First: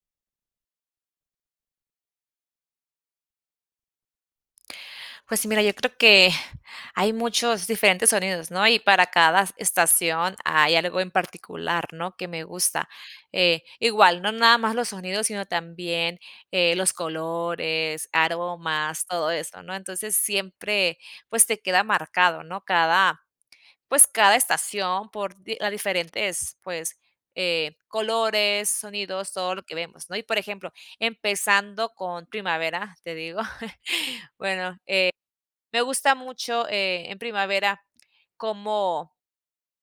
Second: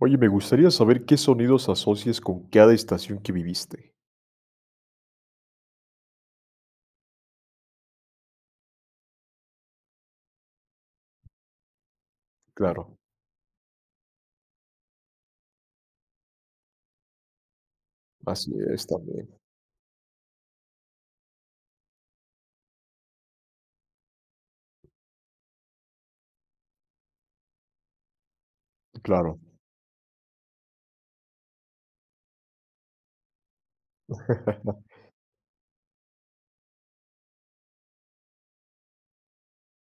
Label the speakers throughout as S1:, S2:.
S1: Oye, me gustaría saber, ¿qué sonidos asocias con cada estación que viviste?
S2: Pues sí, mira, yo creo que hay muchos diferentes sonidos, ¿no? Y para cada estación hay algo en particular, ¿no?, que me gusta,
S1: Claro.
S2: eh, igual, no nada más los sonidos, sino también, eh, los colores,
S1: Así es,
S2: aromas,
S1: también.
S2: todo eso, ¿no? Entonces, siempre, pues, te queda marcado, ¿no?, cada, pues, cada estación por di ah, diferentes, pues, eh, colores, sonidos,
S1: Claro.
S2: todo lo que vemos, ¿no? Y por ejemplo, empezando con primavera, te digo, bueno, eh, me gusta mucho, eh, en primavera cómo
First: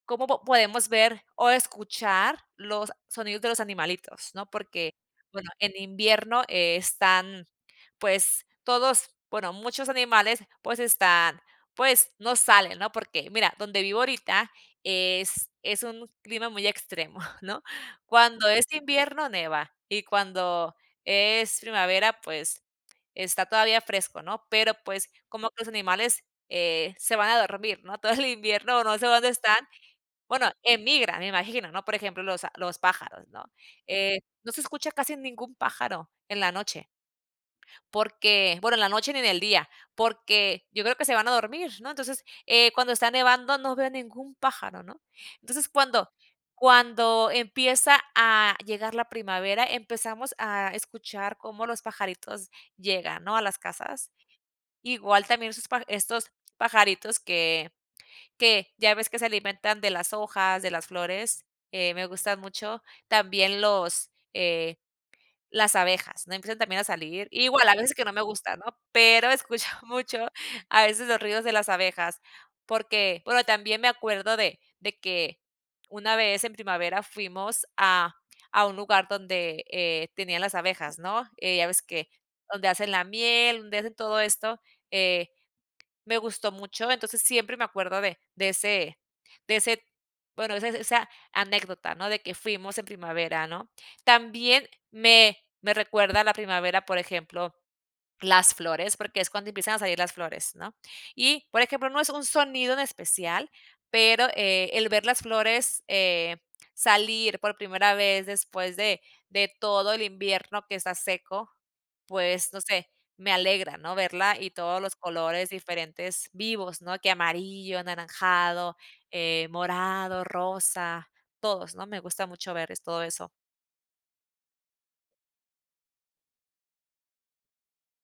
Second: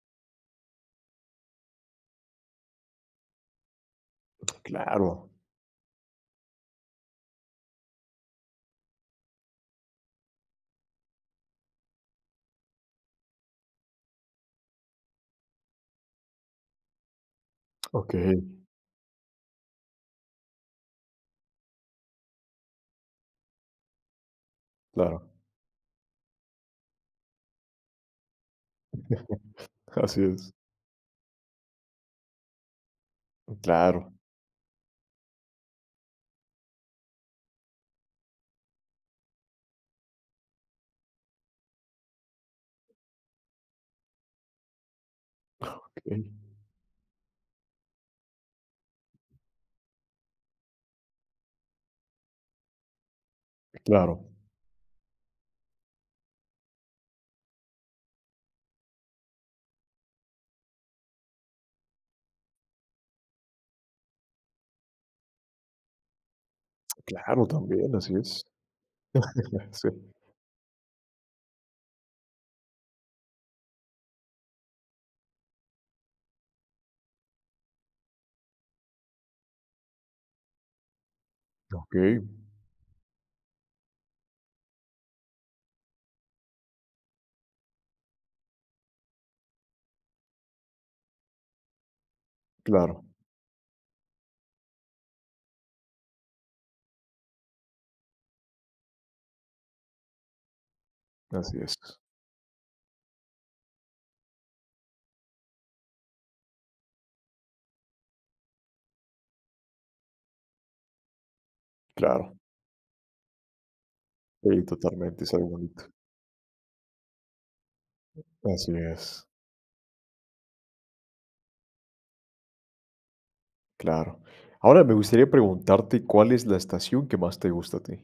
S2: cómo po podemos ver o escuchar los sonidos de los animalitos, ¿no? Porque,
S1: Claro.
S2: bueno, en invierno están, pues, todos bueno muchos animales, pues, están pues, no salen, ¿no? Porque mira, donde vivo ahorita, es es un clima muy extremo, ¿no?
S1: Okey.
S2: Cuando es invierno nieva y cuando es primavera, pues, está todavía fresco, ¿no? Pero, pues,
S1: Claro.
S2: como que los animales, eh, se van a dormir, ¿no?, todo el invierno no sé dónde están,
S1: Así
S2: bueno,
S1: es.
S2: emigran me imagino, ¿no? Por ejemplo, los a los pájaros, ¿no?,
S1: Mm, claro.
S2: eh, no se escucha casi ningún pájaro en la noche porque, bueno, en la noche ni en el día, porque yo creo que se van a dormir, ¿no? entonces, eh, cuando está nevando no veo ningún pájaro, ¿no? Entonces, cuando
S1: Okey.
S2: cuando empieza a llegar la primavera, empezamos a escuchar cómo los pajaritos llegan, ¿no?, a las casas.
S1: Claro.
S2: Igual también sus paja estos pajaritos que que ya ves que se alimentan de las hojas, de las flores, eh, me gustan mucho también los, eh, las abejas, ¿no?, empiezan también a salir
S1: Claro,
S2: Igual, hay veces
S1: también,
S2: que no
S1: así
S2: me
S1: es.
S2: gusta, ¿no? Pero escucho
S1: Sí.
S2: mucho a veces los ruidos de las abejas, porque Bueno, también me acuerdo de de que una vez en primavera fuimos a a un lugar donde, eh, tenían las abejas, ¿no?, eh, ya ves que
S1: Okey.
S2: donde hacen la miel, donde hacen todo esto, eh, me gustó mucho, entonces, siempre me acuerdo de de ese de ese bueno, de ese esa anécdota, ¿no?, de que fuimos en
S1: Claro.
S2: primavera, ¿no? También me me recuerda la primavera, por ejemplo, las flores, porque es cuando empiezan a salir las flores, ¿no? Y,
S1: Así
S2: por ejemplo,
S1: es.
S2: no es un sonido en especial, pero, eh, el ver las flores, eh, salir por primera vez después de de todo el invierno que está seco,
S1: Claro.
S2: pues, no sé, me alegra, ¿no?, verla, y
S1: Sí,
S2: todos los
S1: totalmente, es algo
S2: colores
S1: bonito.
S2: diferentes, vivos, ¿no?, que amarillo,
S1: Así
S2: anaranjado,
S1: es.
S2: eh, morado, rosa, todos, ¿no? Me gusta mucho ver es todo eso.
S1: Claro. Ahora, me gustaría preguntarte, ¿cuál es la estación que más te gusta a ti?